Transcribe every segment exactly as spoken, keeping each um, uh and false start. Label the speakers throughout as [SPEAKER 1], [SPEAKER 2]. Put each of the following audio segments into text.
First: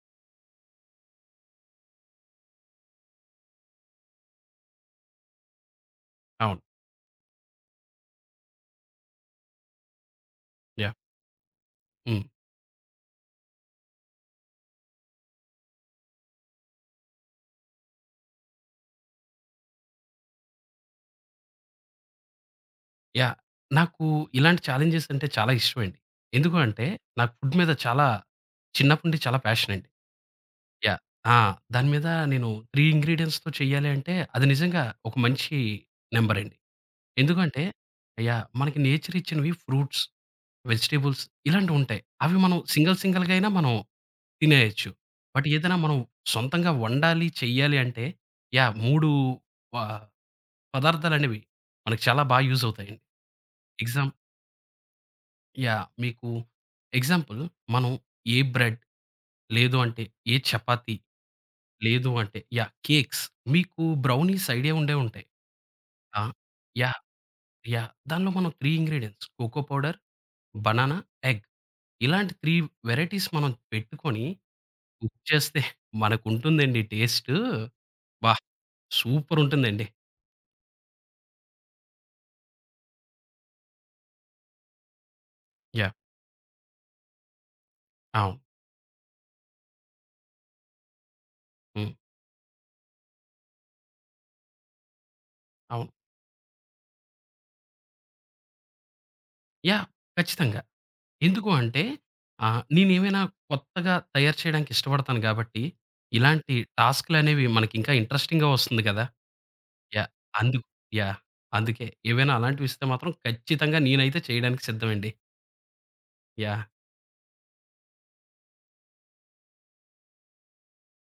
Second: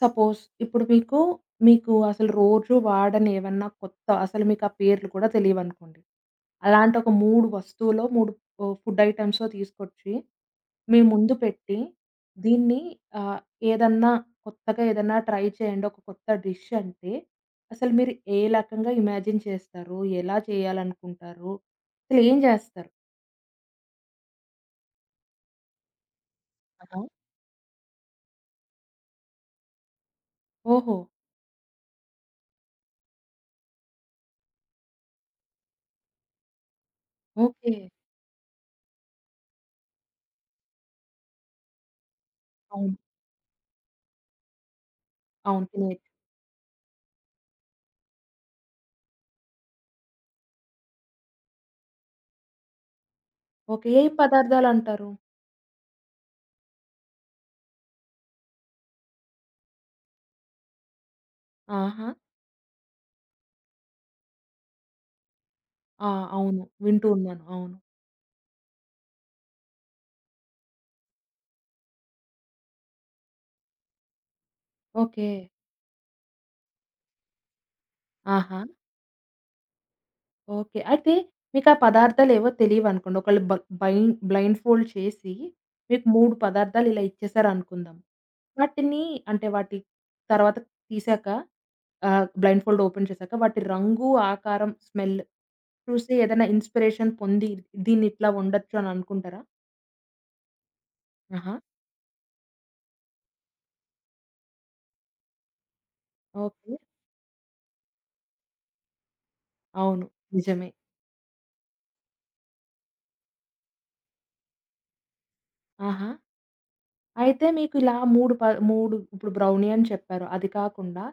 [SPEAKER 1] Suppose ఇప్పుడు మీకు, మీకు అసలు రోజు వాడని ఏవన్నా కొత్త అసలు మీకు ఆ పేర్లు కూడా తెలియవనుకోండి.
[SPEAKER 2] అవును.
[SPEAKER 1] అలాంటి ఒక 3 వస్తువులో 3 ఆహ్, ఫుడ్ ఐటెమ్సో తీసుకొచ్చి,
[SPEAKER 2] యాహ్!
[SPEAKER 1] మీ ముందు పెట్టి,
[SPEAKER 2] హ్మ్.
[SPEAKER 1] దీన్ని ఆహ్, ఏదన్నా కొత్తగా ఏదన్నా ట్రై చేయండి. ఒక కొత్త డిష్ అంటే, అసలు మీరు ఏ రకంగా ఇమాజిన్ చేస్తారు? ఎలా చేయాలనుకుంటారు? అసలు ఏం చేస్తారు?
[SPEAKER 2] యాహ్! నాకు ఇలాంటి ఛాలెంజెస్ అంటే చాలా ఇష్టమండి. ఎందుకు అంటే
[SPEAKER 1] కదా!
[SPEAKER 2] నాకు ఫుడ్ మీద చాలా చిన్నప్పటి నుండి చాలా ప్యాషన్ అండి.
[SPEAKER 1] ఓహో!
[SPEAKER 2] యాహ్! ఆ! దాని మీద నేను మూడు ఇంగ్రీడియెంట్స్‌తో చేయాలి అంటే అది నిజంగా ఒక మంచి నంబర్ అండి. ఎందుకంటే
[SPEAKER 1] ఓకే.
[SPEAKER 2] యాహ్! మనకి నేచర్ ఇచ్చినవి ఫ్రూట్స్, వెజిటబుల్స్ ఇలాంటివుంటాయి. అవి మనం
[SPEAKER 1] అవును.
[SPEAKER 2] సింగిల్ సింగిల్‌గా అయినా మనం తినేయొచ్చు. బట్
[SPEAKER 1] అవును.
[SPEAKER 2] ఏదైనా మనం
[SPEAKER 1] తినేయొచ్చు.
[SPEAKER 2] సొంతంగా వండాలి, చెయ్యాలి అంటే యాహ్! మూడు వ పదార్థాలనేవి మనకు చాలా బాగా యూజ్ అవుతాయండి.
[SPEAKER 1] ఓకే. ఏ
[SPEAKER 2] ఎగ్జామ్
[SPEAKER 1] పదార్థాలంటారు?
[SPEAKER 2] యాహ్! మీకు ఎగ్జాంపుల్ మనం ఏ బ్రెడ్, లేదు అంటే ఏ చపాతీ,
[SPEAKER 1] ఆహా!
[SPEAKER 2] లేదు అంటే యాహ్! కేక్స్ మీకు బ్రౌనీస్ ఐడియా ఉండే ఉంటాయి.
[SPEAKER 1] ఆ!
[SPEAKER 2] ఆ!
[SPEAKER 1] అవును.
[SPEAKER 2] యాహ్!
[SPEAKER 1] వింటూ ఉన్నాను. అవును.
[SPEAKER 2] యాహ్! దానిలో మనం మూడు ingredients cocoa powder, banana, egg ఇలాంటి మూడు వెరైటీస్ మనం పెట్టుకొని కుక్
[SPEAKER 1] ఓకే.
[SPEAKER 2] చేస్తే మనకుంటుందండి టేస్టు. అబ్బా!
[SPEAKER 1] ఆహా!
[SPEAKER 2] సూపరుంటుందండి.
[SPEAKER 1] ఓకే. అయితే మీకా పదార్థాలేవో తెలీవనుకోండి. ఒకళ్ళు బ బైం బ్లైండ్ ఫోల్డ్ చేసి
[SPEAKER 2] యాహ్!
[SPEAKER 1] మీకు మూడు పదార్థాలు ఇలా ఇచ్చేసారనుకుందాం.
[SPEAKER 2] అవును.
[SPEAKER 1] వాటిని అంటే వాటి తర్వాత తీసాక
[SPEAKER 2] హ్మ్.
[SPEAKER 1] ఆహ్, బ్లైండ్ ఫోల్డ్ ఓపెన్ చేశాక వాటి రంగు, ఆకారం, స్మెల్
[SPEAKER 2] అవును.
[SPEAKER 1] చూసి ఏదైనా ఇన్‌స్పిరేషన్ పొంది దీన్నిట్లా వండొచ్చు అని అనుకుంటారా?
[SPEAKER 2] యాహ్! ఖచ్చితంగా. ఎందుకు
[SPEAKER 1] ఆహా!
[SPEAKER 2] అంటే, ఆహ్, నేనేమైనా కొత్తగా తయారు చేయడానికి ఇష్టపడతాను గాబట్టి, ఇలాంటి
[SPEAKER 1] ఓకే.
[SPEAKER 2] టాస్క్‌లనేవి మనకింకా ఇంట్రెస్టింగ్‌గా వస్తుంది గదా!
[SPEAKER 1] అవును.
[SPEAKER 2] యాహ్! అందుకు
[SPEAKER 1] నిజమే.
[SPEAKER 2] యాహ్! అందుకే. ఏవైనా అలాంటివిస్తే మాత్రం ఖచ్చితంగా నేనైతే చేయడానికి సిద్ధమండి.
[SPEAKER 1] ఆహా!
[SPEAKER 2] యాహ్!
[SPEAKER 1] అయితే మీకు ఇలా 3 ప 3 ఇప్పుడు బ్రౌనీ అని చెప్పారు. అది కాకుండా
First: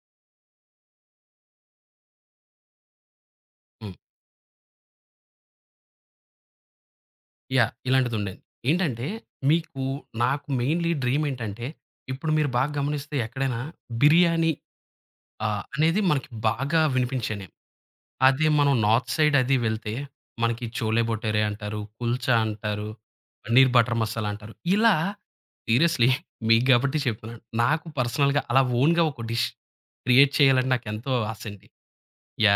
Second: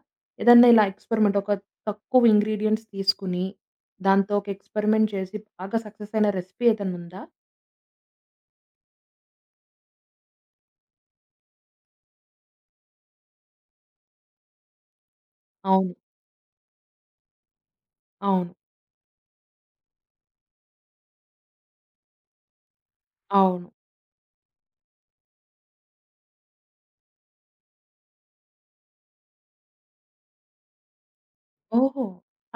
[SPEAKER 1] ఏదన్నా ఇలా ఎక్స్‌పెరిమెంట్ ఒక తక్కువ ఇంగ్రీడియెంట్స్ తీసుకొని,
[SPEAKER 2] హ్మ్.
[SPEAKER 1] దాంతో ఒక ఎక్స్‌పెరిమెంట్ చేసి బాగా సక్సెస్ అయిన రెసిపీ ఏదన్నా ఉందా?
[SPEAKER 2] యాహ్! ఇలాంటిదుండండి. ఏంటంటే, మీకు నాకు మెయిన్‌లీ డ్రీమేంటంటే, ఇప్పుడు మీరు బాగా గమనిస్తే ఎక్కడైనా బిర్యానీ ఆహ్,
[SPEAKER 1] అవును.
[SPEAKER 2] అనేది మనకి బాగా వినిపించని అదే
[SPEAKER 1] అవును.
[SPEAKER 2] మనం నార్త్ సైడ్ అది వెళ్తే, మనకి చోలే భటూరే అంటారు, కుల్చా అంటారు,
[SPEAKER 1] అవును.
[SPEAKER 2] పన్నీర్ బటర్ మసాలా అంటారు. ఇలా సీరియస్‌లీ మీకు గాబట్టి చెప్తున్నాను. నాకు పర్సనల్‌గా అలా ఓన్‌గా ఒక డిష్ క్రియేట్ చేయాలని నాకెంతో ఆసండి.
[SPEAKER 1] ఓహో!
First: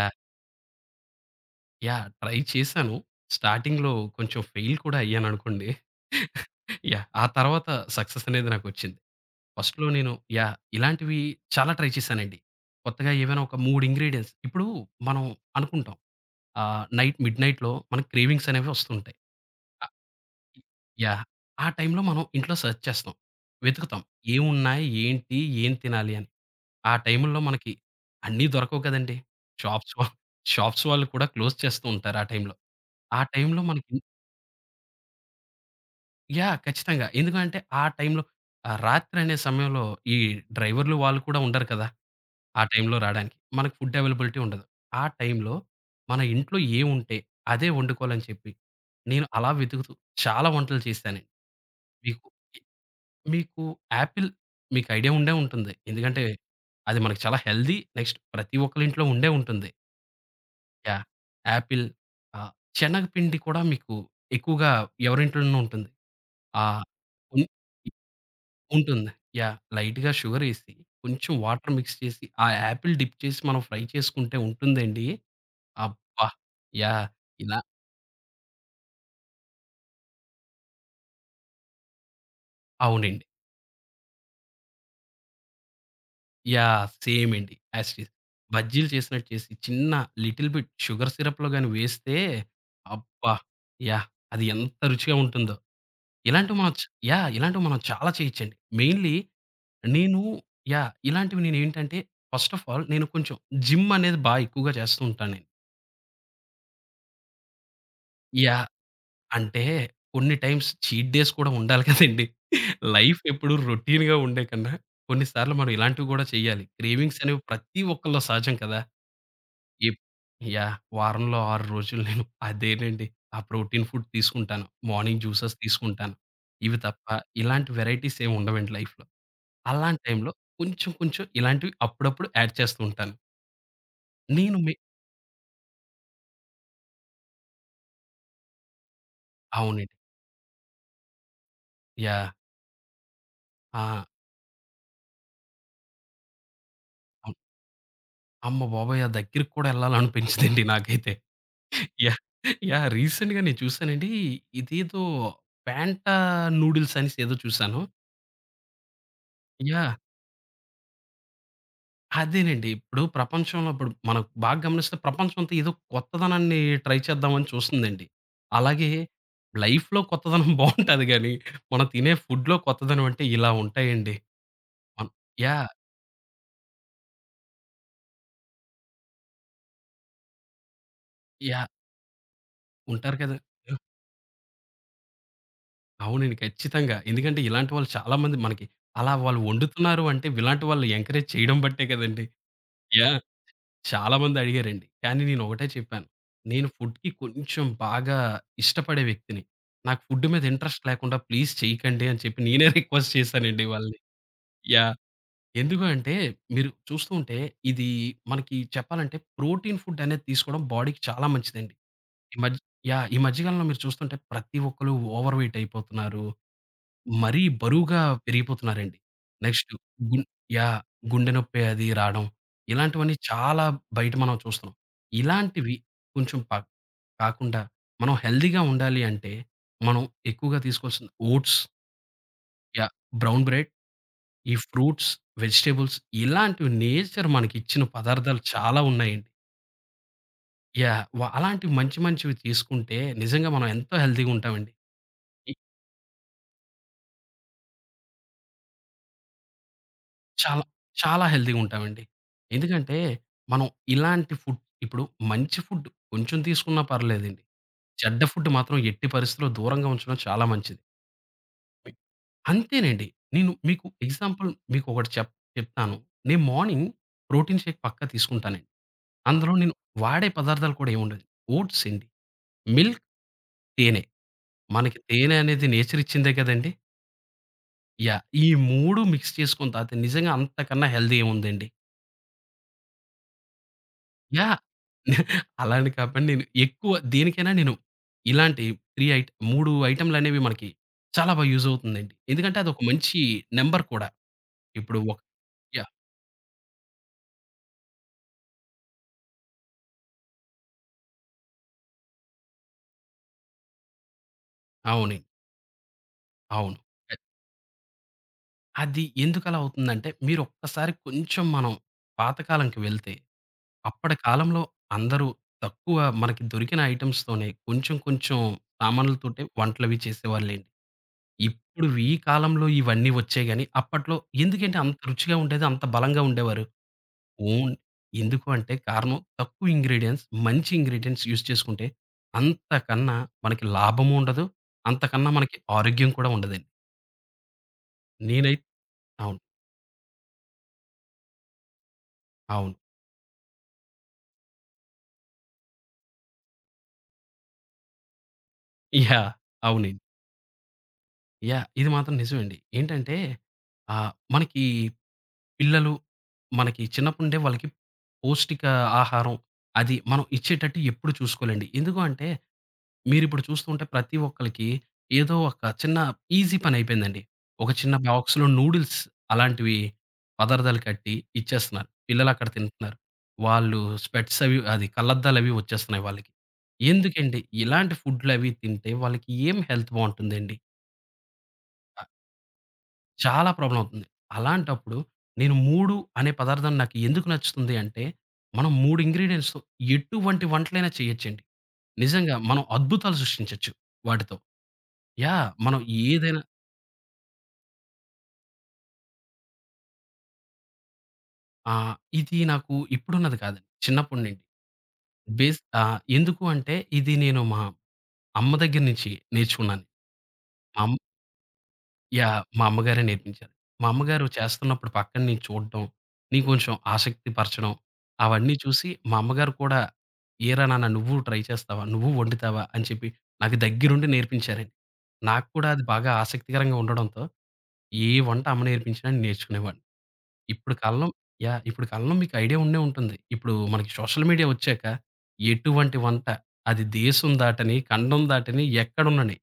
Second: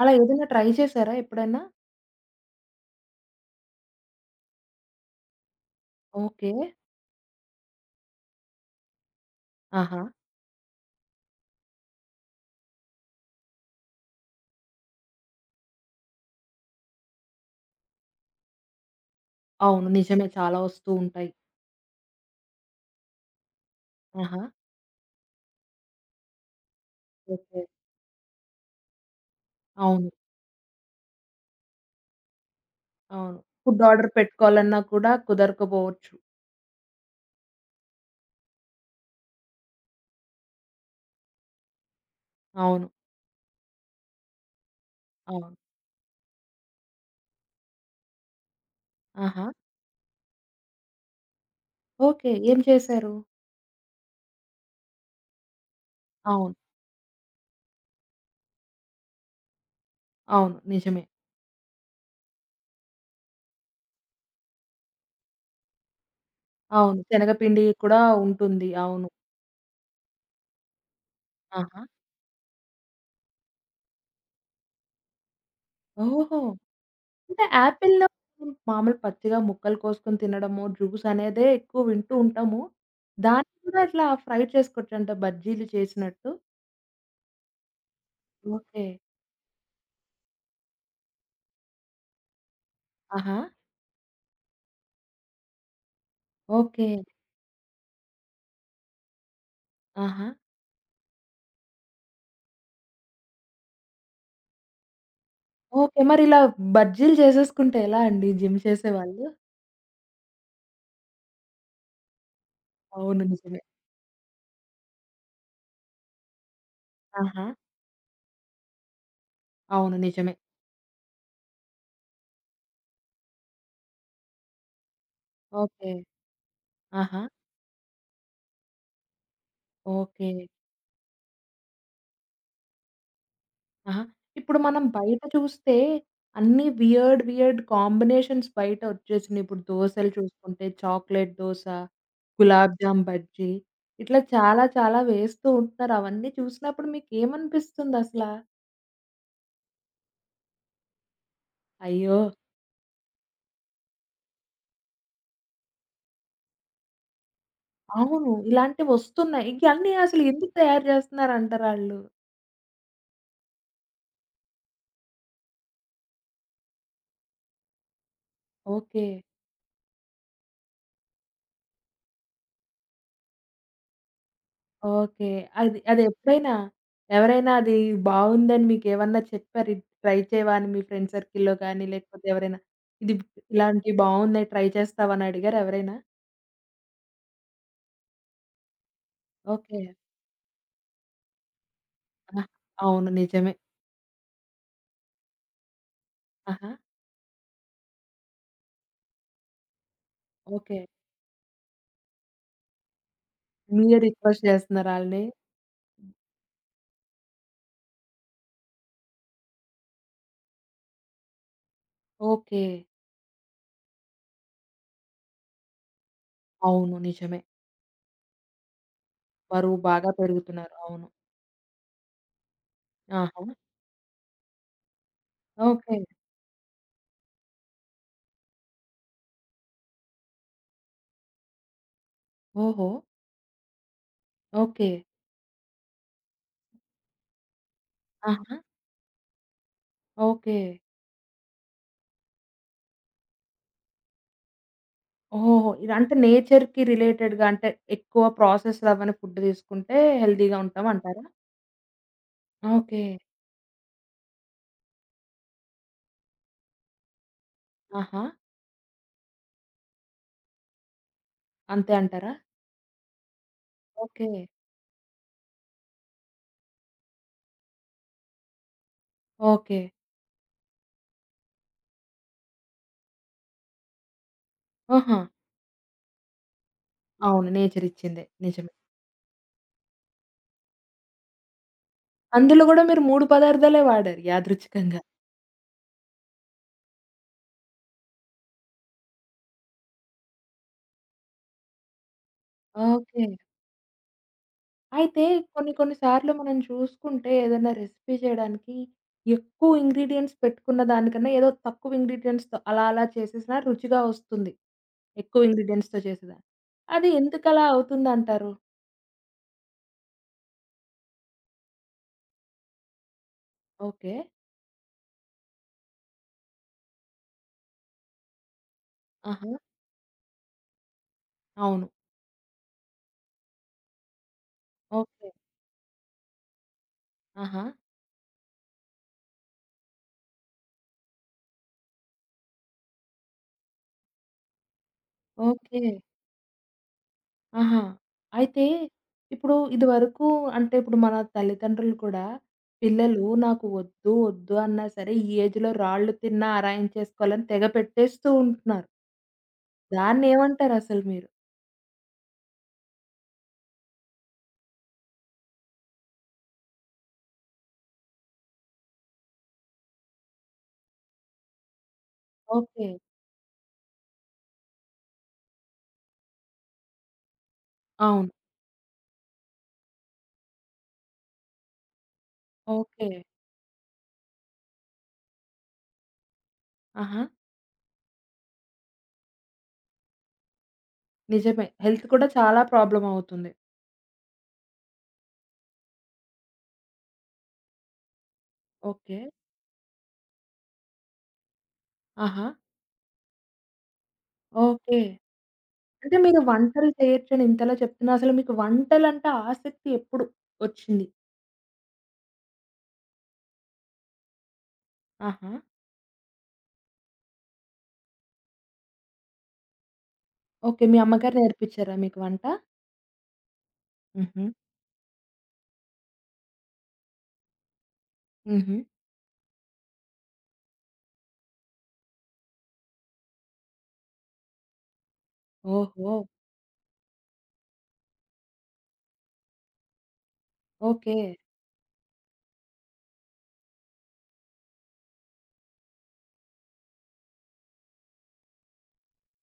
[SPEAKER 1] అలా ఏదైనా ట్రై చేసారా ఎప్పుడైనా?
[SPEAKER 2] యాహ్! ట్రై చేశాను. స్టార్టింగ్‌లో కొంచెం ఫెయిల్ కూడా అయ్యాననుకోండి. యాహ్!
[SPEAKER 1] ఓకే.
[SPEAKER 2] ఆ తర్వాత సక్సెస్ అనేది నాకొచ్చింది. ఫస్ట్‌లో
[SPEAKER 1] ఆహా!
[SPEAKER 2] నేను యాహ్! ఇలాంటివి చాలా ట్రై చేశానండి. కొత్తగా ఏవైనా ఒక మూడు ఇంగ్రీడియెంట్స్ ఇప్పుడు మనం అనుకుంటాం. ఆహ్, నైట్ మిడ్‌నైట్‌లో మనకి క్రేవింగ్స్ అనేవి వస్తుంటాయి.
[SPEAKER 1] అవును.
[SPEAKER 2] ఆహ్,
[SPEAKER 1] నిజమే చాలా వస్తూ
[SPEAKER 2] యాహ్!
[SPEAKER 1] ఉంటాయి.
[SPEAKER 2] ఆ టైంలో మనం ఇంట్లో సెర్చ్ చేస్తాం. వెతుకుతాం.
[SPEAKER 1] ఆహా!
[SPEAKER 2] ఏమున్నాయి? ఏంటి? ఏం తినాలి అని. ఆ టైంలో
[SPEAKER 1] ఓకే.
[SPEAKER 2] మనకి అన్నీ దొరకవు కదండీ! షాప్స్ వా
[SPEAKER 1] అవును.
[SPEAKER 2] షాప్స్ వాళ్ళు కూడా క్లోజ్ చేస్తూ ఉంటారు ఆ టైంలో. ఆ
[SPEAKER 1] అవును.
[SPEAKER 2] టైంలో
[SPEAKER 1] ఫుడ్
[SPEAKER 2] మనకి
[SPEAKER 1] ఆర్డర్ పెట్టుకోవాలన్నా కూడా కుదరకపోవచ్చు.
[SPEAKER 2] యాహ్! ఖచ్చితంగా. ఎందుకంటే ఆ టైంలో ఆహ్, రాత్రనే సమయంలో ఈ డ్రైవర్‌లు వాళ్ళు కూడా ఉండరు కదా! ఆ
[SPEAKER 1] అవును.
[SPEAKER 2] టైంలో రాడానికి. మనకు ఫుడ్ అవైలబిలిటీ ఉండదు. ఆ
[SPEAKER 1] అవును.
[SPEAKER 2] టైంలో మన ఇంట్లో ఏముంటే అదే వండుకోవాలని చెప్పి, నేను
[SPEAKER 1] ఆహా!
[SPEAKER 2] అలా వెతుకుతూ చాలా వంటలు చేశానండి. మీకు
[SPEAKER 1] ఓకే. ఏం చేశారు?
[SPEAKER 2] మీకు యాపిల్ మీకు ఐడియా ఉండే ఉంటుంది. ఎందుకంటే
[SPEAKER 1] అవును.
[SPEAKER 2] అది మనకు చాలా హెల్తీ. నెక్స్ట్ ప్రతి ఒక్కళ్ళ ఇంట్లో ఉండే ఉంటుంది.
[SPEAKER 1] అవును. నిజమే.
[SPEAKER 2] యాహ్! యాపిల్ ఆహ్, శనగపిండి కూడా మీకు ఎక్కువగా ఎవరింట్లోనూ ఉంటుంది. ఆ!
[SPEAKER 1] అవును.
[SPEAKER 2] హ్మ్.
[SPEAKER 1] శనగపిండి కూడా ఉంటుంది. అవును.
[SPEAKER 2] ఉంటుంది. యాహ్! లైట్‌గా షుగర్ ఏసి, కొంచెం వాటర్
[SPEAKER 1] ఆహా!
[SPEAKER 2] మిక్స్ చేసి, ఆ యాపిల్ డిప్ చేసి మనం ఫ్రై చేసుకుంటే ఉంటుందండి. అబ్బా!
[SPEAKER 1] ఓహో!
[SPEAKER 2] యాహ్!
[SPEAKER 1] అంటే
[SPEAKER 2] ఇలా
[SPEAKER 1] యాపిల్‌లో మామూలు పచ్చిగా ముక్కలు కోసుకొని తినడము, జ్యూస్ అనేదే ఎక్కువ వింటూ ఉంటాము.
[SPEAKER 2] అవునండి.
[SPEAKER 1] దాన్ని కూడా ఇట్లా ఫ్రై చేసుకోవచ్చంట బజ్జీలు చేసినట్టు.
[SPEAKER 2] యాహ్! సేమ్ అండి. యాస్ టీజ్.
[SPEAKER 1] ఓకే.
[SPEAKER 2] బజ్జీలు చేసినట్టు చేసి, చిన్న లిటిల్ బిట్ షుగర్ సిరప్‌లో గాని వేస్తే అబ్బా!
[SPEAKER 1] ఆహా!
[SPEAKER 2] యాహ్! అది ఎంత రుచిగా ఉంటుందో. ఇలాంటివి మనం చ్
[SPEAKER 1] ఓకే.
[SPEAKER 2] యాహ్! ఇలాంటివి మనం చాలా చేయొచ్చండి. మెయిన్‌లీ నేను
[SPEAKER 1] ఆహా!
[SPEAKER 2] యాహ్! ఇలాంటివి నేనేంటంటే, ఫస్ట్ ఆఫ్ ఆల్ నేను కొంచెం జిమ్ అనేది బా ఎక్కువగా చేస్తూ ఉంటాను నేను.
[SPEAKER 1] ఓకే. మరిలా బజ్జీలు చేసేసుకుంటే ఎలా అండి జిమ్
[SPEAKER 2] యాహ్!
[SPEAKER 1] చేసేవాళ్ళు?
[SPEAKER 2] అంటే కొన్ని టైమ్స్ చీట్ డేస్ కూడా ఉండాలి కదండీ! లైఫ్
[SPEAKER 1] అవును.
[SPEAKER 2] ఎప్పుడు
[SPEAKER 1] నిజమే.
[SPEAKER 2] రొటీన్‌గా ఉండే కన్నా, కొన్ని సార్లు మనం ఇలాంటివి కూడా చేయాలి. క్రేవింగ్స్ అనేవి
[SPEAKER 1] ఆహా!
[SPEAKER 2] ప్రతి ఒక్కళ్ళలో సహజం కదా!
[SPEAKER 1] అవును.
[SPEAKER 2] ఎప్
[SPEAKER 1] నిజమే.
[SPEAKER 2] యాహ్! వారంలో ఆరు రోజులు నేను అదేనండి. ఆ ప్రోటీన్ ఫుడ్ తీసుకుంటాను. Morning juices
[SPEAKER 1] okay.
[SPEAKER 2] తీసుకుంటాను. ఇవి తప్ప
[SPEAKER 1] ఆహా!
[SPEAKER 2] ఇలాంటి వెరైటీస్ ఏమి ఉండవండి లైఫ్‌లో. అలాంటి
[SPEAKER 1] ఓకే.
[SPEAKER 2] టైంలో కొంచెం కొంచెం ఇలాంటివి అప్పుడప్పుడు యాడ్ చేస్తూ ఉంటాను.
[SPEAKER 1] ఆహా!
[SPEAKER 2] నేను
[SPEAKER 1] ఇప్పుడు
[SPEAKER 2] మీ
[SPEAKER 1] మనం బయట చూస్తే అన్ని వియర్డ్, వియర్డ్ కాంబినేషన్స్ బయట వచ్చేసినియి. ఇప్పుడు
[SPEAKER 2] అవునండి.
[SPEAKER 1] దోసలు చూసుకుంటే చాక్లేట్ దోస,
[SPEAKER 2] యాహ్!
[SPEAKER 1] గులాబ్ జామ్ బజ్జీ
[SPEAKER 2] ఆ!
[SPEAKER 1] ఇట్లా చాలా చాలా వేస్తూ ఉంటున్నారు. అవన్నీ చూసినప్పుడు
[SPEAKER 2] అవును.
[SPEAKER 1] మీకేమనిపిస్తుందసలా?
[SPEAKER 2] అమ్మబాబోయ్! ఆ దగ్గరికి కూడా ఎళ్ళాలని అనిపించదండి నాకైతే.
[SPEAKER 1] అయ్యో!
[SPEAKER 2] యాహ్! యాహ్! రీసెంట్‌గా నేను చూసానండి. ఇదేదో ఫాంటా నూడిల్స్ అనేసి ఏదో చూసాను.
[SPEAKER 1] అవును. ఇలాంటివొస్తున్నాయి. ఇయన్నీ
[SPEAKER 2] యాహ్!
[SPEAKER 1] అసలు ఎందుకు తయారు జేస్తున్నారంటారాళ్ళు?
[SPEAKER 2] అదేనండి. ఇప్పుడు ప్రపంచంలో ఇప్పుడు మనం బాగా గమనిస్తే ప్రపంచం అంతా ఏదో కొత్తదనాన్ని ట్రై చేద్దామని చూస్తుందండి. అలాగే
[SPEAKER 1] ఓకే.
[SPEAKER 2] లైఫ్‌లో కొత్తదనం బావుంటది గానీ, మనం తినే ఫుడ్‌లో కొత్తదనం అంటే ఇలా ఉంటాయండి. అన్
[SPEAKER 1] ఓకే.
[SPEAKER 2] యాహ్!
[SPEAKER 1] అది అదెప్పుడైనా ఎవరైనా అది బావుందని మీకేమన్నా చెప్పారా? ఇది ట్రై చేయవా అని మీ ఫ్రెండ్ సర్కిల్‌లో
[SPEAKER 2] యాహ్!
[SPEAKER 1] గానీ, లేకపోతే ఎవరైనా ఇది
[SPEAKER 2] ఉంటారు కదా! యాహ్!
[SPEAKER 1] ఇలాంటివి బావున్నాయి ట్రై చేస్తావా అని అడిగారా ఎవరైనా?
[SPEAKER 2] అవునండి. ఖచ్చితంగా. ఎందుకంటే ఇలాంటి వాళ్ళు చాలా మంది మనకి అలా వాళ్ళు
[SPEAKER 1] ఓకే.
[SPEAKER 2] వండుతున్నారు అంటే ఇలాంటి వాళ్ళు ఎంకరేజ్ చేయడం బట్టే కదండీ!
[SPEAKER 1] ఆహా! అవును.
[SPEAKER 2] యాహ్!
[SPEAKER 1] నిజమే.
[SPEAKER 2] చాలామంది అడిగారండి. కానీ నేనొకటే చెప్పాను. నేను
[SPEAKER 1] ఆహా!
[SPEAKER 2] ఫుడ్‌కి కొంచెం బాగా ఇష్టపడే వ్యక్తిని. నాకు ఫుడ్ మీద
[SPEAKER 1] ఓకే.
[SPEAKER 2] ఇంట్రెస్ట్ లేకుండా ప్లీజ్ చేయకండి అని చెప్పి నేనే రిక్వెస్ట్ చేశానండి
[SPEAKER 1] మీరే
[SPEAKER 2] వాళ్ళని.
[SPEAKER 1] రిక్వెస్ట్ చేస్తున్నారు
[SPEAKER 2] యాహ్!
[SPEAKER 1] ఆళ్ళని.
[SPEAKER 2] ఎందుకు అంటే మీరు చూస్తూ ఉంటే ఇది మనకి చెప్పాలంటే ప్రోటీన్ ఫుడ్ అనేది తీసుకోవడం బాడీకి చాలా మంచిదండి. ఈ మధ్య
[SPEAKER 1] ఓకే.
[SPEAKER 2] యాహ్! ఈ మధ్య కాలంలో మీరు చూస్తుంటే ప్రతి ఒక్కళ్ళు ఓవర్ వెయిట్ అయిపోతున్నారు.
[SPEAKER 1] అవును. నిజమే.
[SPEAKER 2] మరీ బరువుగా పెరిగిపోతున్నారండి. నెక్స్ట్
[SPEAKER 1] బరువు బాగా
[SPEAKER 2] గున్
[SPEAKER 1] పెరుగుతున్నారు.
[SPEAKER 2] యాహ్!
[SPEAKER 1] అవును.
[SPEAKER 2] గుండె నొప్పి అది రాడం. ఇలాంటివన్నీ
[SPEAKER 1] ఆహా!
[SPEAKER 2] చాలా బయట మనం చూస్తున్నాం. ఇలాంటివి
[SPEAKER 1] ఓకే.
[SPEAKER 2] కొంచెం ప కాకుండా మనం హెల్తీగా ఉండాలి అంటే, మనం ఎక్కువగా తీసుకోవాల్సింది ఓట్స్
[SPEAKER 1] ఓహో!
[SPEAKER 2] యాహ్! బ్రౌన్ బ్రెడ్, ఈ
[SPEAKER 1] ఓకే.
[SPEAKER 2] ఫ్రూట్స్, వెజిటబుల్స్ ఇలాంటివి నేచర్ మనకిచ్చిన పదార్థాలు
[SPEAKER 1] ఆహా!
[SPEAKER 2] చాలా ఉన్నాయండి.
[SPEAKER 1] ఓకే.
[SPEAKER 2] యాహ్! వ అలాంటివి మంచి మంచివి తీసుకుంటే నిజంగా మనం ఎంతో హెల్తీగా ఉంటామండి.
[SPEAKER 1] ఓహో! ఇదంటే నేచర్‌కి రిలేటెడ్‌గా అంటే ఎక్కువ ప్రాసెస్డ్ అవ్వని ఫుడ్ తీసుకుంటే హెల్తీగా
[SPEAKER 2] చాలా,
[SPEAKER 1] ఉంటాం అంటారా?
[SPEAKER 2] చాలా హెల్తీగా ఉంటామండి. ఎందుకంటే,
[SPEAKER 1] ఓకే.
[SPEAKER 2] మనం ఇలాంటి ఫుడ్ ఇప్పుడు మంచి ఫుడ్ కొంచెం తీసుకున్నా పర్లేదండి.
[SPEAKER 1] ఆహా!
[SPEAKER 2] చెడ్డ ఫుడ్ మాత్రం ఎట్టి పరిస్థితిలో దూరంగా ఉంచడం చాలా మంచిది.
[SPEAKER 1] అంతే అంటారా?
[SPEAKER 2] అంతేనండి. నేను మీకు
[SPEAKER 1] ఓకే.
[SPEAKER 2] ఎగ్జాంపుల్ మీకొకటి చెప్ చెప్తాను. నేను మార్నింగ్ ప్రోటీన్ షేక్ పక్కా తీసుకుంటానండి. అందులో నేను
[SPEAKER 1] ఓకే.
[SPEAKER 2] వాడే పదార్థాలు కూడా ఏముండదు. ఓట్స్ అండి, మిల్క్, తేనె. మనకి
[SPEAKER 1] ఆహా!
[SPEAKER 2] తేనె అనేది నేచర్ ఇచ్చిందే కదండీ!
[SPEAKER 1] అవును. Nature
[SPEAKER 2] yeah!
[SPEAKER 1] ఇచ్చిందే.
[SPEAKER 2] ఈ
[SPEAKER 1] నిజమే.
[SPEAKER 2] మూడు మిక్స్ చేసుకొని తాగితే నిజంగా అంతకన్నా హెల్తీ ఏముందండి.
[SPEAKER 1] అందులో గూడా మీరు మూడు పదార్థాలే వాడారు
[SPEAKER 2] యాహ్!
[SPEAKER 1] యాదృచ్ఛికంగా.
[SPEAKER 2] అలా అని కాపోయినా నేను ఎక్కువ దేనికైనా నేను ఇలాంటి మూడు ఐట్ మూడు ఐటెమ్‌లనేవి మనకి చాలా బా యూజ్ అవుతుందండి. ఎందుకంటే అదొక మంచి
[SPEAKER 1] ఓకే.
[SPEAKER 2] నంబర్ కూడా. ఇప్పుడు ఒక
[SPEAKER 1] అయితే కొన్ని
[SPEAKER 2] యాహ్!
[SPEAKER 1] కొన్ని సార్లు మనం చూసుకుంటే ఏదైనా రెసిపీ చేయడానికి ఎక్కువ ఇంగ్రీడియెంట్స్ పెట్టుకున్న దానికన్నా ఏదో తక్కువ ఇంగ్రీడియెంట్స్‌తో అలా అలా చేసేసినా రుచిగా వస్తుంది.
[SPEAKER 2] అవునండి.
[SPEAKER 1] ఎక్కువ ఇంగ్రీడియెంట్స్‌తో చేసేదా.
[SPEAKER 2] అవును.
[SPEAKER 1] అది
[SPEAKER 2] అ
[SPEAKER 1] ఎందుకలా అవుతుందంటారు?
[SPEAKER 2] అది ఎందుకలా అవుతుందంటే మీరొక్కసారి కొంచెం మనం పాత కాలంకి వెళ్తే
[SPEAKER 1] ఓకే.
[SPEAKER 2] అప్పటి కాలంలో అందరూ తక్కువ మనకి దొరికిన ఐటెమ్స్‌తోనే కొంచెం కొంచెం సామాన్లతోటే
[SPEAKER 1] ఆహా!
[SPEAKER 2] వంటలవి చేసేవాళ్ళేండి.
[SPEAKER 1] అవును.
[SPEAKER 2] ఇప్పుడు ఈ కాలంలో ఇవన్నీ వచ్చాయి గాని అప్పట్లో ఎందుకంటే అంత
[SPEAKER 1] ఓకే.
[SPEAKER 2] రుచిగా ఉండేది, అంత బలంగా ఉండేవారు?
[SPEAKER 1] ఆహా!
[SPEAKER 2] ఓన్ ఎందుకు అంటే కారణం తక్కువ ఇంగ్రీడియెంట్స్, మంచి ఇంగ్రీడియెంట్స్ యూజ్ చేసుకుంటే, అంతకన్నా మనకి లాభము ఉండదు. అంతకన్నా మనకి
[SPEAKER 1] ఓకే.
[SPEAKER 2] ఆరోగ్యం కూడా ఉండదండి.
[SPEAKER 1] ఆహా!
[SPEAKER 2] నేనై
[SPEAKER 1] అయితే
[SPEAKER 2] అవును.
[SPEAKER 1] ఇప్పుడు ఇదివరకు అంటే ఇప్పుడు మన తల్లిదండ్రులు కూడా
[SPEAKER 2] అవును.
[SPEAKER 1] పిల్లలు నాకు వద్దు, వద్దు అన్నా సరే ఈ ఏజ్‌లో రాళ్ళు తిన్నా అరాయించేసుకోవాలని తెగ పెట్టేస్తూ ఉంటున్నారు.
[SPEAKER 2] యాహ్! అవునండి.
[SPEAKER 1] దాన్నేమంటారసలు మీరు?
[SPEAKER 2] యాహ్! ఇది మాత్రం నిజమండి. ఏంటంటే ఆహ్, మనకి పిల్లలు మనకి చిన్నప్పటి నుండే వాళ్ళకి పౌష్టిక ఆహారం అది మనం ఇచ్చేటట్టు ఎప్పుడు చూసుకోలేండి. ఎందుకు అంటే
[SPEAKER 1] ఓకే.
[SPEAKER 2] మీరిప్పుడు చూస్తూ ఉంటే ప్రతి ఒక్కళ్ళకి ఏదో ఒక చిన్న ఈజీ పనైపోయిందండి. ఒక చిన్న
[SPEAKER 1] అవును.
[SPEAKER 2] బాక్స్‌లో నూడిల్స్ అలాంటివి పదార్థాలు కట్టి ఇచ్చేస్తున్నారు. పిల్లలక్కడ తింటున్నారు.
[SPEAKER 1] ఓకే.
[SPEAKER 2] వాళ్ళు స్పెట్స్ అవి అది కళ్ళద్దాలవి వచ్చేస్తున్నాయి వాళ్ళకి.
[SPEAKER 1] ఆహా!
[SPEAKER 2] ఎందుకండి? ఇలాంటి ఫుడ్‌లవి తింటే వాళ్ళకి ఏం హెల్త్ బావుంటుందండి?
[SPEAKER 1] నిజమే.
[SPEAKER 2] అ
[SPEAKER 1] హెల్త్ కూడా చాలా ప్రాబ్లమ్
[SPEAKER 2] చాలా
[SPEAKER 1] అవుతుంది.
[SPEAKER 2] ప్రాబ్లమ్ అవుతుంది. అలాంటప్పుడు నేను మూడు అనే పదార్థం నాకు ఎందుకు నచ్చుతుంది అంటే, మనం మూడు
[SPEAKER 1] ఓకే.
[SPEAKER 2] ఇంగ్రీడియెంట్స్‌తో ఎటువంటి వంటలైనా చేయొచ్చండి. నిజంగా
[SPEAKER 1] ఆహా!
[SPEAKER 2] మనం అద్భుతాలు సృష్టించొచ్చు వాటితో.
[SPEAKER 1] ఓకే.
[SPEAKER 2] యాహ్! మనం
[SPEAKER 1] అంటే మీరు
[SPEAKER 2] ఏదైనా
[SPEAKER 1] వంటలు చేయొచ్చని ఇంతలా చెప్తున్నా అసలు మీకు వంటలంటే ఆసక్తి ఎప్పుడు ఒచ్చింది?
[SPEAKER 2] ఆహ్, ఇది నాకు ఇప్పుడున్నది కాదండి. చిన్నప్పటి నుండి.
[SPEAKER 1] ఆహా!
[SPEAKER 2] బేస్ ఆహ్, ఎందుకు అంటే ఇది నేను మా అమ్మ దగ్గర నుంచి నేర్చుకున్నాను. మా
[SPEAKER 1] ఓకే.
[SPEAKER 2] అమ్
[SPEAKER 1] మీ అమ్మగారు నేర్పిచ్చారా మీకు
[SPEAKER 2] యాహ్!
[SPEAKER 1] వంట?
[SPEAKER 2] మా అమ్మగారే నేర్పించారు. మా అమ్మగారు
[SPEAKER 1] హుహు.
[SPEAKER 2] చేస్తున్నప్పుడు పక్కన నేను చూడడం, నేను కొంచెం ఆసక్తి పరచడం, అవన్నీ
[SPEAKER 1] హుహు.
[SPEAKER 2] చూసి మా అమ్మగారు కూడా "ఏరా నాన్న నువ్వు ట్రై చేస్తావా? నువ్వు వండుతావా?" అని చెప్పి నాకు దగ్గరుండి నేర్పించారండి. నాకు కూడా అది బాగా
[SPEAKER 1] ఓహో!
[SPEAKER 2] ఆసక్తికరంగా ఉండడంతో ఏ వంట అమ్మ నేర్పించినా నేను నేర్చుకునేవాడిని. ఇప్పుడు కాలంలో
[SPEAKER 1] ఓకే.
[SPEAKER 2] యాహ్! ఇప్పుడు కాలంలో మీకు ఐడియా ఉండే ఉంటుంది. ఇప్పుడు మనకి సోషల్ మీడియా వచ్చాక ఎటువంటి వంట, అది దేశం దాటని, ఖండం దాటని, ఎక్కడున్నని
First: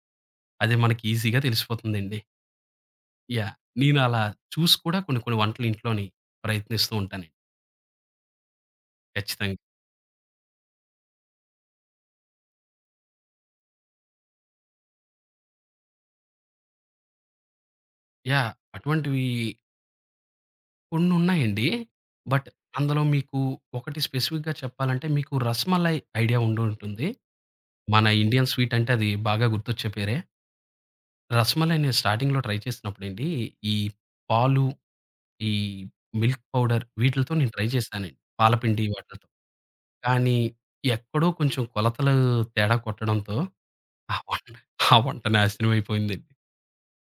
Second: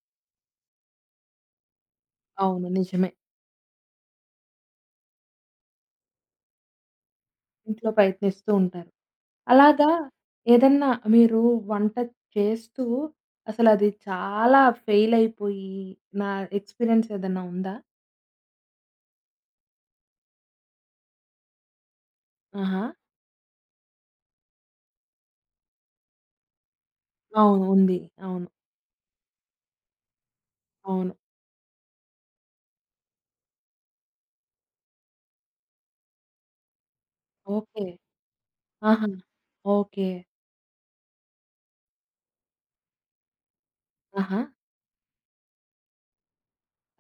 [SPEAKER 2] అది మనకి ఈజీగా తెలిసిపోతుందండి.
[SPEAKER 1] అవును. నిజమే.
[SPEAKER 2] యాహ్! నేను అలా చూసి కూడా కొన్ని కొన్ని వంటలు ఇంట్లోని ప్రయత్నిస్తూ ఉంటానండి.
[SPEAKER 1] ఇంట్లో ప్రయత్నిస్తూ ఉంటారు.
[SPEAKER 2] ఖచ్చితంగా.
[SPEAKER 1] అలాగా ఏదన్నా మీరు వంట చేస్తూ అసలది చాలా ఫెయిల్ అయిపోయి నా ఎక్స్‌పీరియన్స్ ఏదన్నా ఉందా?
[SPEAKER 2] యాహ్! అటువంటివి కొన్నున్నాయండి. బట్
[SPEAKER 1] ఆహా!
[SPEAKER 2] అందులో మీకు ఒకటి స్పెసిఫిక్‌గా చెప్పాలంటే మీకు రసమలై ఐడియా ఉండుంటుంది.
[SPEAKER 1] అవును. ఉంది.
[SPEAKER 2] మన
[SPEAKER 1] అవును.
[SPEAKER 2] ఇండియన్ స్వీట్ అంటే అది బాగా గుర్తొచ్చే పేరే.
[SPEAKER 1] అవును.
[SPEAKER 2] రసమలై నేను స్టార్టింగ్‌లో ట్రై చేసినప్పుడండి, ఈ పాలు, ఈ మిల్క్ పౌడర్ వీటిలతో నేను ట్రై
[SPEAKER 1] ఓకే.
[SPEAKER 2] చేశానండి. పాలపిండి
[SPEAKER 1] ఆహా!
[SPEAKER 2] వాటిలతో.
[SPEAKER 1] ఓకే.
[SPEAKER 2] కానీ ఎక్కడో కొంచెం కొలతలు తేడా కొట్టడంతో ఆ
[SPEAKER 1] ఆహా!
[SPEAKER 2] వంట ఆ వంట నాశనం అయిపోయిందండి.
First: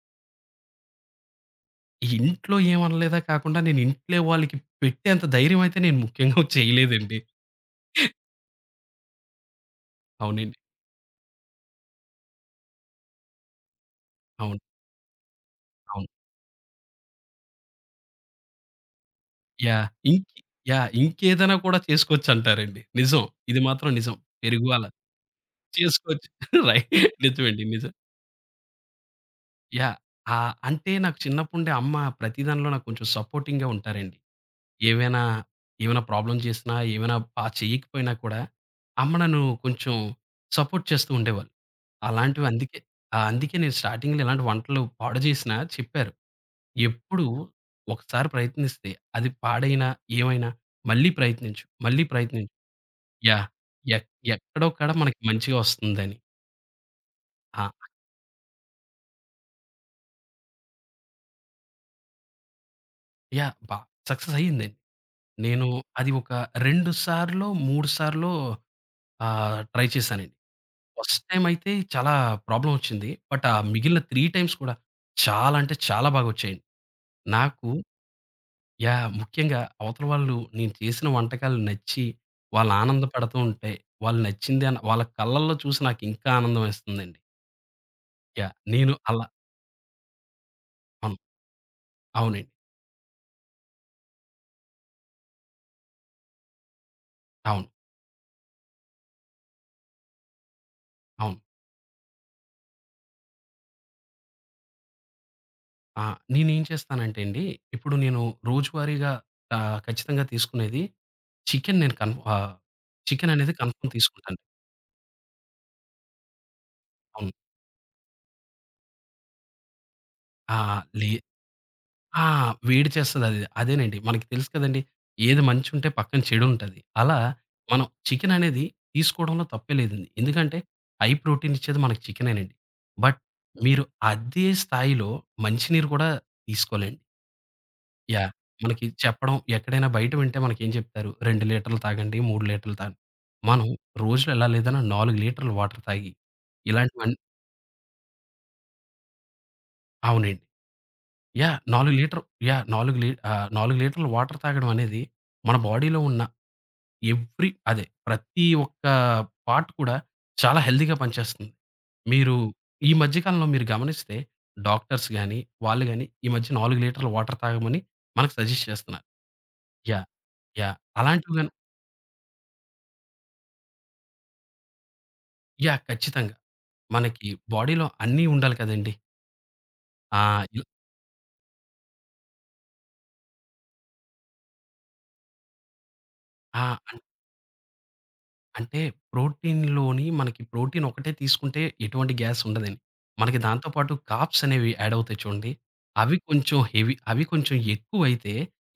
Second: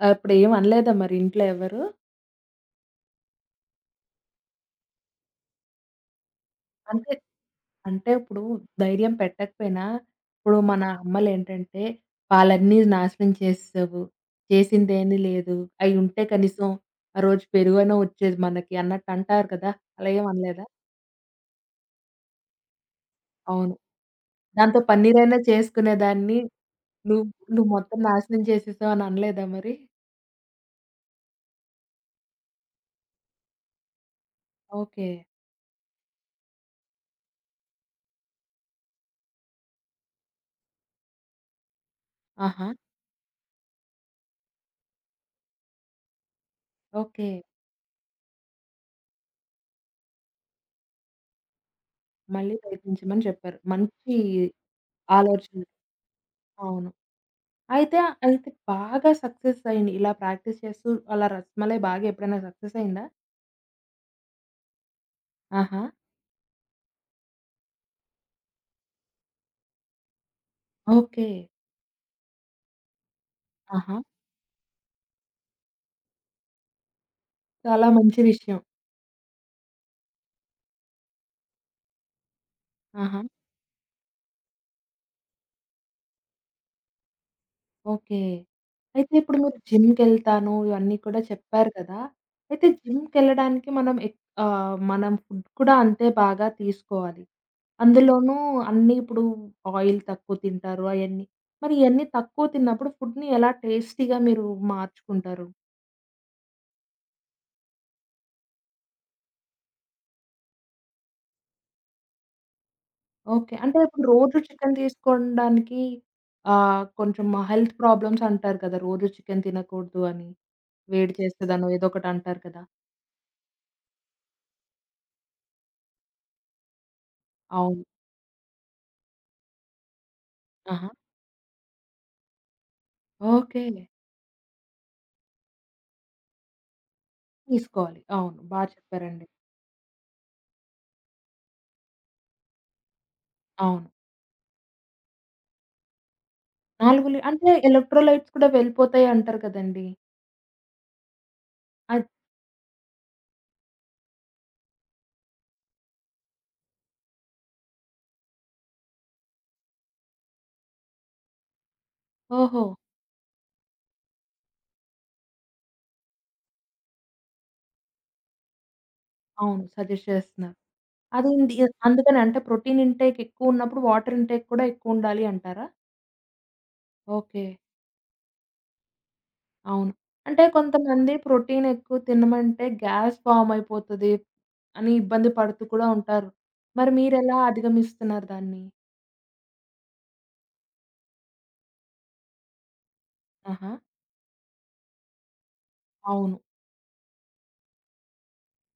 [SPEAKER 1] అప్పుడేం అనలేదా మరి ఇంట్లో ఎవరు?
[SPEAKER 2] ఇంట్లో ఏమనలేదా కాకుండా నేను ఇంట్లో వాళ్ళకి పెట్టేంత ధైర్యం అయితే నేను ముఖ్యంగా
[SPEAKER 1] అంటే
[SPEAKER 2] చేయలేదండి.
[SPEAKER 1] అంటే ఇప్పుడు ధైర్యం పెట్టకపోయినా,
[SPEAKER 2] అవునండి.
[SPEAKER 1] ఇప్పుడు మన అమ్మలేంటంటే, "పాలన్నీ నాశనం చేసేసావు.
[SPEAKER 2] అవును.
[SPEAKER 1] చేసిందేమీ లేదు.
[SPEAKER 2] అవును.
[SPEAKER 1] అయ్యుంటే కనీసం ఆ రోజు పెరుగైనా వచ్చేది మనకి" అన్నట్టు అంటారు కదా!
[SPEAKER 2] యాహ్!
[SPEAKER 1] అలా
[SPEAKER 2] ఇంక్
[SPEAKER 1] ఏమి అనలేదా?
[SPEAKER 2] యాహ్! ఇంకేదైనా కూడా చేసుకోవచ్చంటారండి. నిజం. ఇది
[SPEAKER 1] అవును.
[SPEAKER 2] మాత్రం నిజం. పెరుగు
[SPEAKER 1] దాంతో
[SPEAKER 2] అలా
[SPEAKER 1] పన్నీరైనా
[SPEAKER 2] చేసుకోవచ్చు.
[SPEAKER 1] చేసుకునేదాన్ని.
[SPEAKER 2] రై
[SPEAKER 1] నువ్వు
[SPEAKER 2] నిజమండి.
[SPEAKER 1] నువ్వు
[SPEAKER 2] నిజం.
[SPEAKER 1] మొత్తం నాశనం చేసేసావు అని అనలేదా మరి?
[SPEAKER 2] యాహ్! ఆహ్, అంటే నాకు చిన్నప్పుండే అమ్మ ప్రతి దానిలో నాకు కొంచెం సపోర్టింగ్‌గా ఉంటారండి.
[SPEAKER 1] ఓకే.
[SPEAKER 2] ఏవైనా, ఏమైనా ప్రాబ్లమ్ చేసినా, ఏమైనా బా చేయకపోయినా కూడా, అమ్మ నన్ను కొంచెం సపోర్ట్ చేస్తూ ఉండేవాళ్ళు. అలాంటివి
[SPEAKER 1] ఆహా!
[SPEAKER 2] అందుకే ఆ! అందుకే నేను స్టార్టింగ్‌లో ఇలాంటి వంటలు పాడు చేసినా చెప్పారు. ఎప్పుడు
[SPEAKER 1] ఓకే.
[SPEAKER 2] ఒకసారి ప్రయత్నిస్తే అది పాడైనా, ఏమైనా మళ్ళీ ప్రయత్నించు, మళ్ళీ ప్రయత్నించు.
[SPEAKER 1] మళ్ళీ ప్రయత్నించమని
[SPEAKER 2] యాహ్!
[SPEAKER 1] చెప్పారు.
[SPEAKER 2] ఎక్
[SPEAKER 1] మంచి
[SPEAKER 2] ఎక్కడో కాడ మనకి మంచిగా
[SPEAKER 1] ఆలోచన.
[SPEAKER 2] వస్తుందని.
[SPEAKER 1] అవును.
[SPEAKER 2] ఆ!
[SPEAKER 1] అయితే, అయితే బాగా సక్సెస్ అయింది. ఇలా ప్రాక్టీస్ చేస్తూ అలా రస్మలై బాగా ఎప్పుడైనా సక్సెస్ అయిందా?
[SPEAKER 2] యాహ్! బా సక్సెస్ అయ్యిందండి. నేను
[SPEAKER 1] ఆహా!
[SPEAKER 2] అది ఒక రెండు సార్లో, మూడు సార్లో ఆహ్, ట్రై చేశానండి. First
[SPEAKER 1] okay.
[SPEAKER 2] టైమ్ అయితే చాలా ప్రాబ్లమ్ వచ్చింది. బట్ ఆ
[SPEAKER 1] ఆహా!
[SPEAKER 2] మిగిలిన మూడు టైమ్స్ కూడా చాలా అంటే చాలా బాగా వచ్చాయండి. నాకు
[SPEAKER 1] చాలా మంచి విషయం.
[SPEAKER 2] యాహ్! ముఖ్యంగా అవతల వాళ్ళు నేను చేసిన వంటకాలు నచ్చి వాళ్ళు
[SPEAKER 1] ఆహా!
[SPEAKER 2] ఆనందపడుతూ ఉంటే, వాళ్ళు నచ్చింది అని వాళ్ళ కళ్ళల్లో చూసి నాకింకా ఆనందం వేస్తుందండి.
[SPEAKER 1] ఓకే.
[SPEAKER 2] యాహ్! నేను
[SPEAKER 1] అయితే
[SPEAKER 2] అలా
[SPEAKER 1] ఇప్పుడు మీరు జిమ్‌కెళ్తాను ఇవన్నీ
[SPEAKER 2] అవును.
[SPEAKER 1] కూడా చెప్పారు కదా!
[SPEAKER 2] అవునండి.
[SPEAKER 1] అయితే జిమ్‌కెళ్ళడానికి మనం ఎక్ ఆహ్, మనం ఫుడ్ కూడా అంతే బాగా తీసుకోవాలి.
[SPEAKER 2] అవును.
[SPEAKER 1] అందులోనూ అన్నీ ఇప్పుడు ఆయిల్ తక్కువ తింటారు అయన్నీ.
[SPEAKER 2] అవును.
[SPEAKER 1] మరి ఇయన్నీ తక్కువ తిన్నప్పుడు ఫుడ్‌ని ఎలా టేస్టీగా మీరు మార్చుకుంటారు?
[SPEAKER 2] ఆ! నేనేం చేస్తానంటే అండి, ఇప్పుడు నేను రోజువారీగా ఆహ్, ఖచ్చితంగా తీసుకునేది చికెన్ నేను కన్ఫ్ ఆహ్, చికెన్ అనేది
[SPEAKER 1] ఓకే. అంటే
[SPEAKER 2] కన్ఫర్మ్
[SPEAKER 1] ఇప్పుడు రోజు
[SPEAKER 2] తీసుకుంటాను.
[SPEAKER 1] చికెన్ తీసుకోడానికి ఆహ్, కొంచెం
[SPEAKER 2] అవును.
[SPEAKER 1] హెల్త్ ప్రాబ్లమ్స్ అంటారు కదా! రోజు చికెన్ తినకూడదు అని.
[SPEAKER 2] ఆ! లే
[SPEAKER 1] వేడి చేస్తదనో ఏదో ఒకటి
[SPEAKER 2] ఆ!
[SPEAKER 1] అంటారు కదా!
[SPEAKER 2] వేడి చేస్తదది. అదేనండి. మనకి తెలుసు కదండీ! ఏది మంచుంటే పక్కన చెడుంటది. అలా
[SPEAKER 1] అవును.
[SPEAKER 2] మనం చికెన్ అనేది తీసుకోవడంలో తప్పే లేదండి. ఎందుకంటే
[SPEAKER 1] ఆహా!
[SPEAKER 2] హై ప్రోటీన్ ఇచ్చేది మనకి చికెనేనండి. But
[SPEAKER 1] okay.
[SPEAKER 2] మీరు అదే స్థాయిలో మంచినీరు కూడా తీసుకోవాలండి.
[SPEAKER 1] తీసుకోవాలి.
[SPEAKER 2] యాహ్!
[SPEAKER 1] అవును. బా
[SPEAKER 2] మనకి
[SPEAKER 1] చెప్పారండి.
[SPEAKER 2] చెప్పడం ఎక్కడైనా బయట వింటే మనకేం చెప్తారు? రెండు లీటర్లు తాగండి, మూడు లీటర్లు తాగండి. మనం
[SPEAKER 1] అవును.
[SPEAKER 2] రోజులో ఎలా లేదన్నా నాలుగు లీటర్లు వాటర్ తాగి
[SPEAKER 1] నాలుగు
[SPEAKER 2] ఇలాంటివన్
[SPEAKER 1] లి అంటే ఎలక్ట్రోలైట్స్ కూడా వెళ్ళిపోతాయి అంటారు కదండీ!
[SPEAKER 2] అవునండి. యాహ్! 4
[SPEAKER 1] అద్
[SPEAKER 2] లీటర్ యాహ్! నాలుగు లీ ఆహ్, నాలుగు లీటర్లు వాటర్ తాగడం అనేది మన బాడీలో ఉన్న ఎవ్రీ అదే ప్రతి ఒక్క పార్ట్ కూడా చాలా హెల్తీగా పనిచేస్తుంది. మీరు
[SPEAKER 1] ఓహో!
[SPEAKER 2] ఈ మధ్య కాలంలో మీరు గమనిస్తే డాక్టర్స్ గాని, వాళ్ళు గాని ఈ మధ్య నాలుగు లీటర్ల వాటర్ తాగమని మనకు సజెస్ట్ చేస్తున్నారు.
[SPEAKER 1] అవును. Suggest
[SPEAKER 2] yeah!
[SPEAKER 1] చేస్తున్నారు.
[SPEAKER 2] యాహ్! అలాంటివి గాని
[SPEAKER 1] అదేంటి అందుకని అంటే ప్రోటీన్ ఇంటేక్ ఎక్కువ ఉన్నప్పుడు వాటర్ ఇంటేక్ కూడా ఎక్కువ ఉండాలి అంటారా?
[SPEAKER 2] యాహ్! ఖచ్చితంగా. మనకి
[SPEAKER 1] ఓకే.
[SPEAKER 2] బాడీలో అన్నీ ఉండాలి కదండీ!
[SPEAKER 1] అవును.
[SPEAKER 2] ఆ!
[SPEAKER 1] అంటే
[SPEAKER 2] ఇల్
[SPEAKER 1] కొంతమంది ప్రోటీన్ ఎక్కువ తినమంటే గ్యాస్ ఫార్మ్ అయిపోతది అని ఇబ్బంది పడుతూ కూడా ఉంటారు.
[SPEAKER 2] ఆ!
[SPEAKER 1] మరి మీరెలా అధిగమిస్తున్నారు దాన్ని?
[SPEAKER 2] అంటే ప్రోటీన్‌లోని మనకి ప్రోటీన్ ఒకటే తీసుకుంటే ఎటువంటి గ్యాస్ ఉండదండి. మనకి దాంతో
[SPEAKER 1] ఆహా!
[SPEAKER 2] పాటు కార్బ్స్ అనేవి యాడ్ అవుతాయి చూడండి. అవి
[SPEAKER 1] అవును.
[SPEAKER 2] కొంచెం హెవీ అవి కొంచెం ఎక్కువైతే,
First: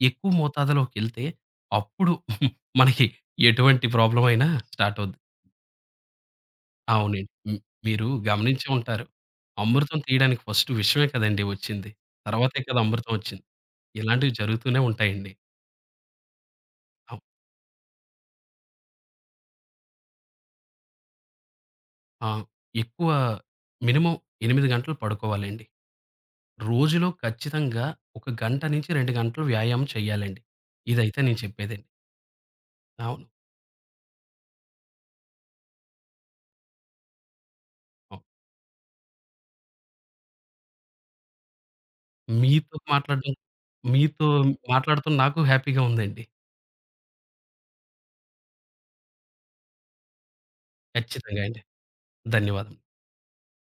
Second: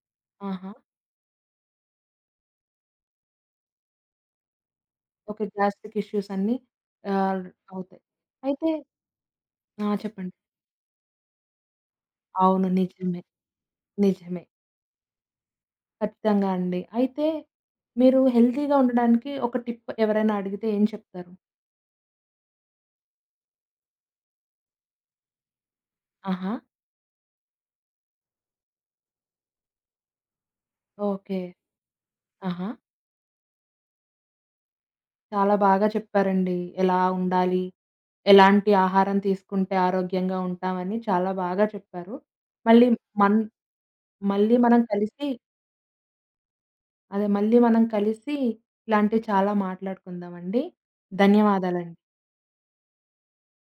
[SPEAKER 2] ఎక్కువ
[SPEAKER 1] ఆహా!
[SPEAKER 2] మోతాదులోకెళ్తే అప్పుడు మనకి ఎటువంటి ప్రాబ్లమ్ అయినా స్టార్ట్ అవుద్ది.
[SPEAKER 1] ఓకే. గ్యాస్ట్రిక్ ఇష్యూస్ అన్నీ
[SPEAKER 2] అవునండి.
[SPEAKER 1] ఆహ్,
[SPEAKER 2] హ్మ్.
[SPEAKER 1] అవుతాయి.
[SPEAKER 2] మీరు గమనించే
[SPEAKER 1] అయితే
[SPEAKER 2] ఉంటారు.
[SPEAKER 1] ఆ!
[SPEAKER 2] అమృతం
[SPEAKER 1] చెప్పండి.
[SPEAKER 2] తీయడానికి ఫస్ట్ విషమే కదండీ వచ్చింది. తర్వాతే
[SPEAKER 1] అవును.
[SPEAKER 2] కదా అమృతం
[SPEAKER 1] నిజమే.
[SPEAKER 2] వచ్చింది. ఇలాంటివి
[SPEAKER 1] నిజమే.
[SPEAKER 2] జరుగుతూనే ఉంటాయండి.
[SPEAKER 1] ఖచ్చితంగా అండి.
[SPEAKER 2] అవ్
[SPEAKER 1] అయితే మీరు హెల్తీగా ఉండడానికి ఒక టిప్ ఎవరైనా అడిగితే ఏం చెప్తారు?
[SPEAKER 2] ఆ! ఎక్కువ మినిమమ్ ఎనిమిది గంటలు పడుకోవాలండి.
[SPEAKER 1] ఆహా!
[SPEAKER 2] రోజులో ఖచ్చితంగా ఒక గంట నుంచి రెండు గంటలు వ్యాయామం చేయాలండి. ఇదైతే
[SPEAKER 1] ఓకే.
[SPEAKER 2] నేను చెప్పేదండి.
[SPEAKER 1] ఆహా!
[SPEAKER 2] అవును.
[SPEAKER 1] చాలా బాగా చెప్పారండి. ఎలా ఉండాలి?
[SPEAKER 2] అవును.
[SPEAKER 1] ఎలాంటి ఆహారం తీసుకుంటే ఆరోగ్యంగా ఉంటామని చాలా బాగా చెప్పారు.
[SPEAKER 2] మీతో
[SPEAKER 1] మళ్ళీ
[SPEAKER 2] మాట్లాడడం
[SPEAKER 1] మన్
[SPEAKER 2] మీతో
[SPEAKER 1] మళ్ళీ మనం
[SPEAKER 2] మాట్లాడుతున్న
[SPEAKER 1] కలిసి
[SPEAKER 2] నాకు హ్యాపీగా ఉందండి.
[SPEAKER 1] అదే మళ్ళీ మనం కలిసి ఇలాంటివి చాలా మాట్లాడుకుందామండి.
[SPEAKER 2] ఖచ్చితంగా అండి.
[SPEAKER 1] ధన్యవాదాలండి.
[SPEAKER 2] ధన్యవాదములు.